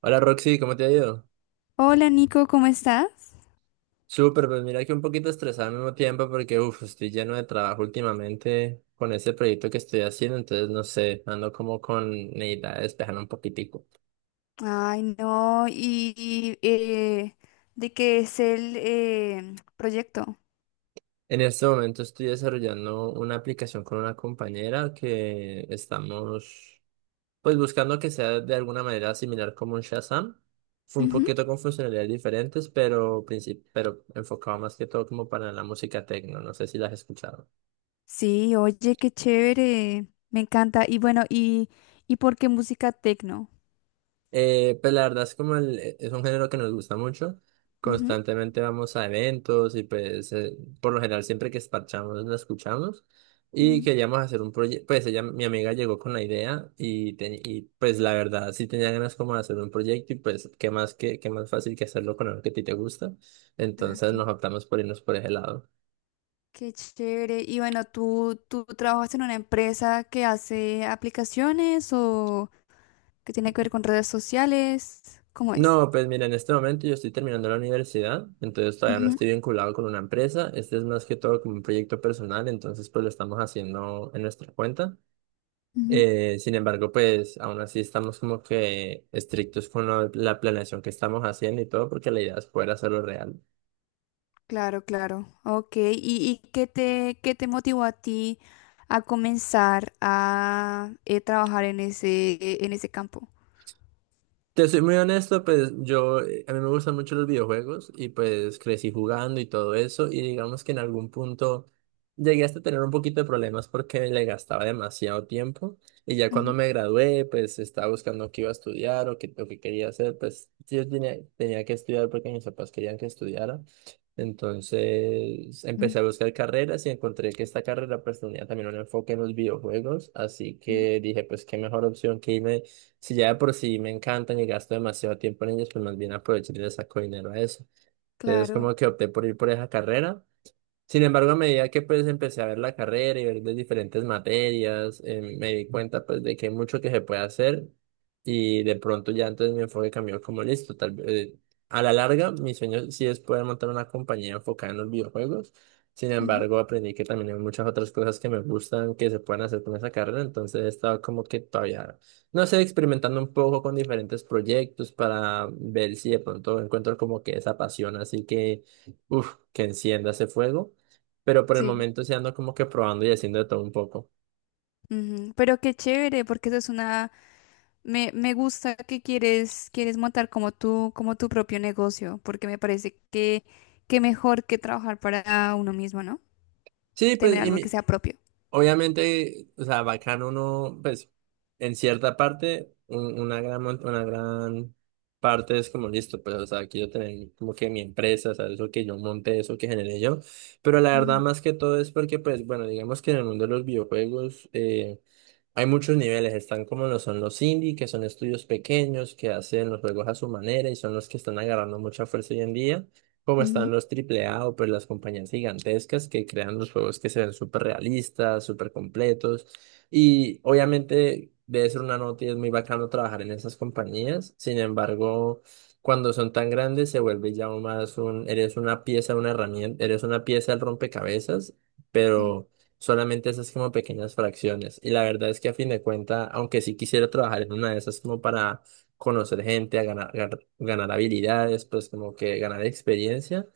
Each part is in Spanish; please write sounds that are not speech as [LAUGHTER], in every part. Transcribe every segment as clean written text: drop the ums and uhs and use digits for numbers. Hola Roxy, ¿cómo te ha ido? Hola Nico, ¿cómo estás? Súper, pues mira que un poquito estresado al mismo tiempo porque estoy lleno de trabajo últimamente con ese proyecto que estoy haciendo, entonces no sé, ando como con necesidad de despejarme un poquitico. Ay, no, ¿de qué es el proyecto? En este momento estoy desarrollando una aplicación con una compañera que estamos pues buscando que sea de alguna manera similar como un Shazam. Fue un Ujú. poquito con funcionalidades diferentes, pero, pero enfocado más que todo como para la música techno, no sé si la has escuchado. Sí, oye, qué chévere, me encanta. Y bueno, ¿y por qué música tecno? Pues la verdad es como es un género que nos gusta mucho. Ujú, Constantemente vamos a eventos y por lo general siempre que esparchamos la escuchamos. Y ujú. queríamos hacer un proyecto, pues ella, mi amiga llegó con la idea y pues la verdad sí tenía ganas como de hacer un proyecto y pues qué más, qué más fácil que hacerlo con algo que a ti te gusta. Ah, Entonces sí, nos optamos por irnos por ese lado. qué chévere. Y bueno, ¿tú trabajas en una empresa que hace aplicaciones o que tiene que ver con redes sociales? ¿Cómo es? No, pues mira, en este momento yo estoy terminando la universidad, entonces todavía no Ujú, estoy vinculado con una empresa. Este es más que todo como un proyecto personal, entonces pues lo estamos haciendo en nuestra cuenta. ujú. Sin embargo, pues aún así estamos como que estrictos con la planeación que estamos haciendo y todo, porque la idea es poder hacerlo real. Claro, claro. Ok. ¿Y qué te motivó a ti a comenzar a trabajar en ese campo? Te soy muy honesto, pues a mí me gustan mucho los videojuegos y pues crecí jugando y todo eso y digamos que en algún punto llegué hasta tener un poquito de problemas porque le gastaba demasiado tiempo y ya cuando Ujú, me gradué pues estaba buscando qué iba a estudiar o qué quería hacer, pues yo tenía que estudiar porque mis papás querían que estudiara. Entonces ujú, empecé a buscar carreras y encontré que esta carrera pues tenía también un enfoque en los videojuegos, así ujú. que dije pues qué mejor opción que irme, si ya de por sí me encantan y gasto demasiado tiempo en ellos, pues más bien aprovechar y le saco dinero a eso. Entonces Claro, como que opté por ir por esa carrera. Sin embargo, a medida que pues empecé a ver la carrera y ver las diferentes materias, me di cuenta pues de que hay mucho que se puede hacer y de pronto ya entonces mi enfoque cambió como listo. Tal vez, a la larga, mi sueño sí es poder montar una compañía enfocada en los videojuegos. Sin ujú, embargo, aprendí que también hay muchas otras cosas que me gustan que se pueden hacer con esa carrera, entonces he estado como que todavía, no sé, experimentando un poco con diferentes proyectos para ver si de pronto encuentro como que esa pasión, así que, que encienda ese fuego, pero por el sí. momento sí ando como que probando y haciendo de todo un poco. Ujú, pero qué chévere, porque me gusta que quieres montar como tu propio negocio, porque me parece que mejor que trabajar para uno mismo, ¿no? Sí, Tener pues, algo que sea propio. obviamente, o sea, bacano uno, pues, en cierta parte, una gran, una gran parte es como listo, pues, o sea, quiero tener como que mi empresa, o sea, eso que yo monté, eso que generé yo, pero la verdad Ujú. más que todo es porque, pues, bueno, digamos que en el mundo de los videojuegos, hay muchos niveles, están como lo son los indie, que son estudios pequeños que hacen los juegos a su manera y son los que están agarrando mucha fuerza hoy en día, como están Ujú, los AAA o pues las compañías gigantescas que crean los juegos que se ven súper realistas, súper completos, y obviamente debe ser una nota y es muy bacano trabajar en esas compañías. Sin embargo, cuando son tan grandes se vuelve ya más un, eres una pieza, una herramienta, eres una pieza del rompecabezas, sí. pero... solamente esas como pequeñas fracciones. Y la verdad es que a fin de cuentas, aunque sí quisiera trabajar en una de esas como para conocer gente, ganar habilidades, pues como que ganar experiencia,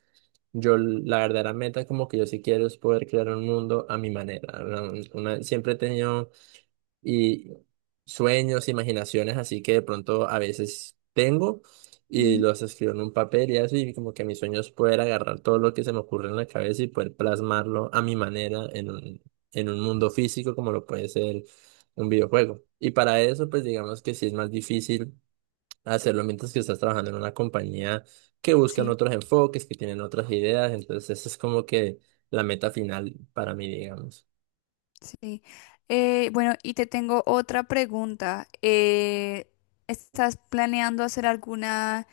la verdadera meta como que yo sí quiero es poder crear un mundo a mi manera. Siempre he tenido y sueños, imaginaciones, así que de pronto a veces tengo y Ujú, los escribo en un papel y eso, y como que mis sueños poder agarrar todo lo que se me ocurre en la cabeza y poder plasmarlo a mi manera en en un mundo físico como lo puede ser un videojuego. Y para eso, pues digamos que sí es más difícil hacerlo mientras que estás trabajando en una compañía que buscan sí. otros enfoques, que tienen otras ideas, entonces esa es como que la meta final para mí, digamos. Sí. Bueno, y te tengo otra pregunta. ¿Estás planeando hacer alguna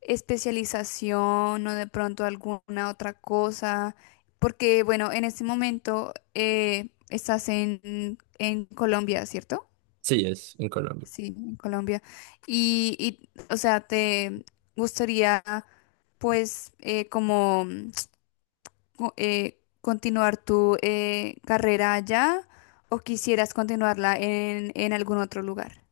especialización o de pronto alguna otra cosa? Porque, bueno, en este momento estás en Colombia, ¿cierto? Sí, es en Colombia. Sí, en Colombia. Y, o sea, ¿te gustaría, pues, como continuar tu carrera allá o quisieras continuarla en algún otro lugar?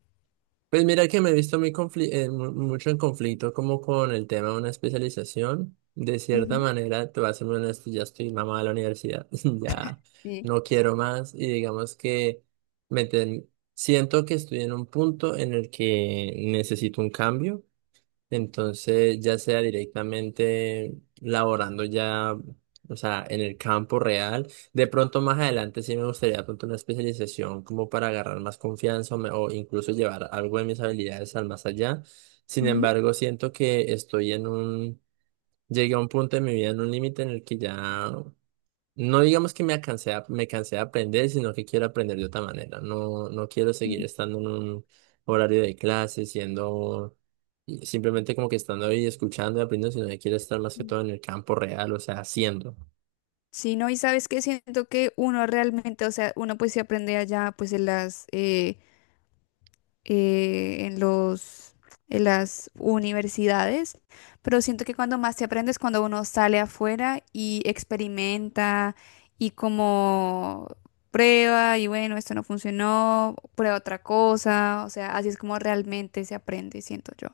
Pues mira que me he visto muy mucho en conflicto como con el tema de una especialización. De cierta Ujú, manera, te voy a ser muy honesto, ya estoy mamado de la universidad, [LAUGHS] ya sí, no quiero más y digamos que me ten- siento que estoy en un punto en el que necesito un cambio. Entonces, ya sea directamente laborando ya, o sea, en el campo real, de pronto más adelante sí me gustaría de pronto una especialización como para agarrar más confianza o incluso llevar algo de mis habilidades al más allá. Sin ujú. embargo, siento que estoy en un, llegué a un punto de mi vida, en un límite en el que ya no digamos que me cansé, me cansé de aprender, sino que quiero aprender de otra manera. No, no quiero seguir Sí. estando en un horario de clase, siendo simplemente como que estando ahí escuchando y aprendiendo, sino que quiero estar más que Mm. todo en el campo real, o sea, haciendo. Sí, no, y sabes que siento que uno realmente, o sea, uno pues se aprende allá pues eh, en los, en las universidades, pero siento que cuando más te aprendes, cuando uno sale afuera y experimenta y como prueba y bueno, esto no funcionó, prueba otra cosa, o sea, así es como realmente se aprende, siento yo.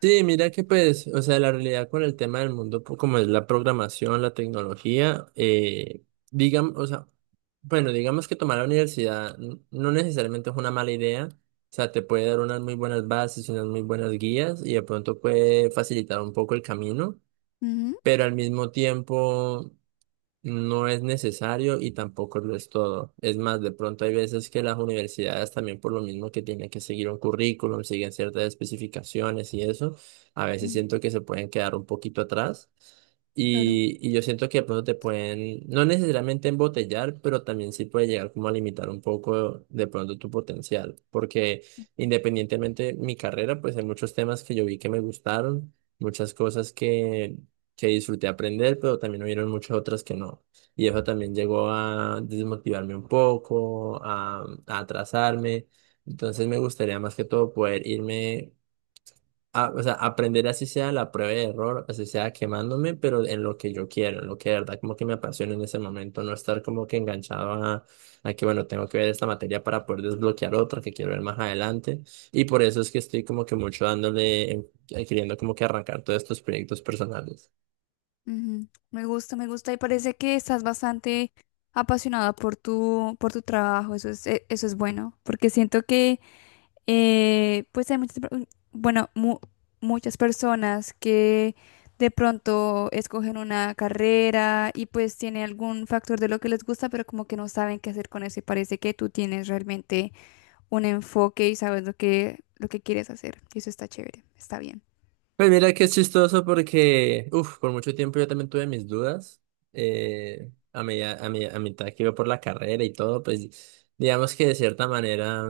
Sí, mira que pues, o sea, la realidad con el tema del mundo, como es la programación, la tecnología, digamos, o sea, bueno, digamos que tomar la universidad no necesariamente es una mala idea, o sea, te puede dar unas muy buenas bases, unas muy buenas guías y de pronto puede facilitar un poco el camino, Ujú, pero al mismo tiempo... no es necesario y tampoco lo es todo. Es más, de pronto hay veces que las universidades también por lo mismo que tienen que seguir un currículum, siguen ciertas especificaciones y eso, a veces mm, siento que se pueden quedar un poquito atrás. claro. Y yo siento que de pronto te pueden, no necesariamente embotellar, pero también sí puede llegar como a limitar un poco de pronto tu potencial. Porque independientemente de mi carrera, pues hay muchos temas que yo vi que me gustaron, muchas cosas que disfruté aprender, pero también hubieron muchas otras que no. Y eso también llegó a desmotivarme un poco, a atrasarme. Entonces me gustaría más que todo poder irme, a, o sea, aprender así sea la prueba de error, así sea quemándome, pero en lo que yo quiero, en lo que de verdad como que me apasiona en ese momento, no estar como que enganchado a que, bueno, tengo que ver esta materia para poder desbloquear otra que quiero ver más adelante. Y por eso es que estoy como que mucho dándole, queriendo como que arrancar todos estos proyectos personales. Ujú. Me gusta y parece que estás bastante apasionada por tu, trabajo, eso es bueno, porque siento que pues hay bueno, muchas personas que de pronto escogen una carrera y pues tiene algún factor de lo que les gusta, pero como que no saben qué hacer con eso y parece que tú tienes realmente un enfoque y sabes lo que, quieres hacer. Y eso está chévere, está bien. Pues mira que es chistoso porque, por mucho tiempo yo también tuve mis dudas. A a mitad que iba por la carrera y todo, pues digamos que de cierta manera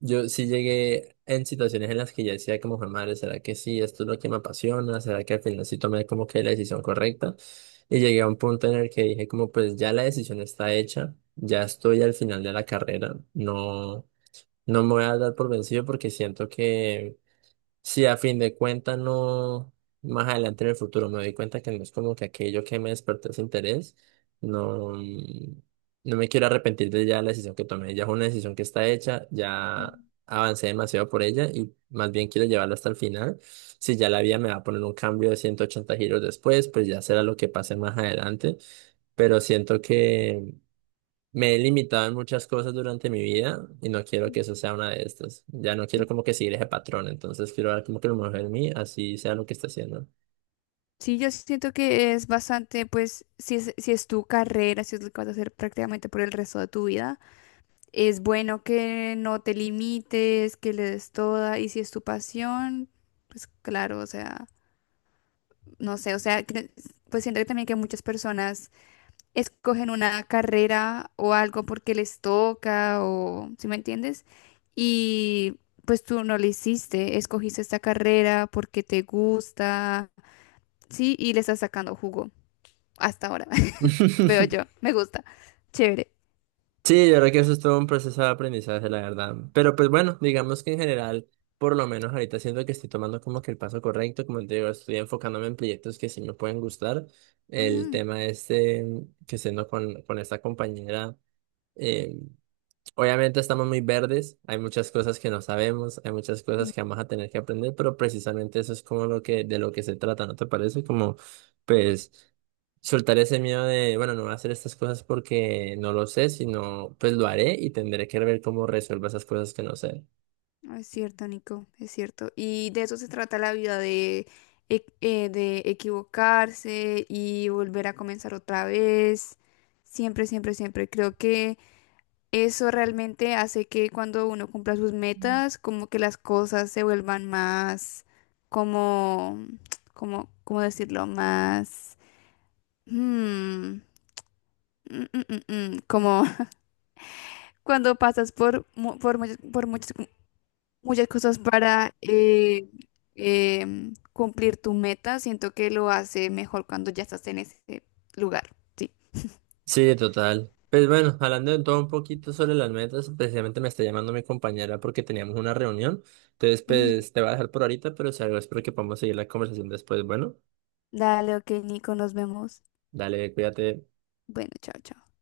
yo sí llegué en situaciones en las que ya decía como, "Jue madre, ¿será que sí? Esto es lo que me apasiona, ¿será que al final sí tomé como que la decisión correcta?" Y llegué a un punto en el que dije como, pues ya la decisión está hecha, ya estoy al final de la carrera, no, no me voy a dar por vencido porque siento que... sí, a fin de cuentas, no, más adelante en el futuro me doy cuenta que no es como que aquello que me despertó ese interés, no, no me quiero arrepentir de ya la decisión que tomé, ya es una decisión que está hecha, ya avancé demasiado por ella y más bien quiero llevarla hasta el final. Si ya la vida me va a poner un cambio de 180 giros después, pues ya será lo que pase más adelante, pero siento que... me he limitado en muchas cosas durante mi vida y no quiero que Ujú. eso sea una de estas. Ya no quiero como que seguir ese patrón, entonces quiero ver como que lo mejor en mí, así sea lo que esté haciendo. Sí, yo siento que es bastante, pues, si es tu carrera, si es lo que vas a hacer prácticamente por el resto de tu vida, es bueno que no te limites, que le des toda, y si es tu pasión, pues claro, o sea, no sé, o sea, pues siento que también que muchas personas escogen una carrera o algo porque les toca, ¿si me entiendes? Y pues tú no lo hiciste, escogiste esta carrera porque te gusta, sí, y le estás sacando jugo hasta ahora. Veo yo, [LAUGHS] me gusta. Chévere. Sí, yo creo que eso es todo un proceso de aprendizaje, la verdad. Pero pues bueno, digamos que en general, por lo menos ahorita siento que estoy tomando como que el paso correcto, como te digo, estoy enfocándome en proyectos que sí me pueden gustar. El Mm, tema este que siendo con esta compañera. em, Obviamente estamos muy verdes, hay muchas cosas que no sabemos, hay muchas cosas sí, que vamos a tener que aprender, pero precisamente eso es como lo que, de lo que se trata, ¿no te parece? Como, pues, soltar ese miedo de, bueno, no voy a hacer estas cosas porque no lo sé, sino, pues lo haré y tendré que ver cómo resuelvo esas cosas que no sé. no, es cierto, Nico, es cierto. Y de eso se trata la vida, de equivocarse y volver a comenzar otra vez. Siempre, siempre, siempre. Creo que eso realmente hace que cuando uno cumpla sus metas, como que las cosas se vuelvan más, como, como, ¿cómo decirlo? Más... mm, mm, mm, como [LAUGHS] cuando pasas por muchas muchas cosas para cumplir tu meta. Siento que lo hace mejor cuando ya estás en ese lugar. Sí. Sí, total. Pues bueno, hablando de todo un poquito sobre las metas, precisamente me está llamando mi compañera porque teníamos una reunión, entonces, Ujú. pues, te voy a dejar por ahorita, pero si algo espero que podamos seguir la conversación después. Bueno, Dale, ok, Nico, nos vemos. dale, cuídate. Bueno, chao, chao.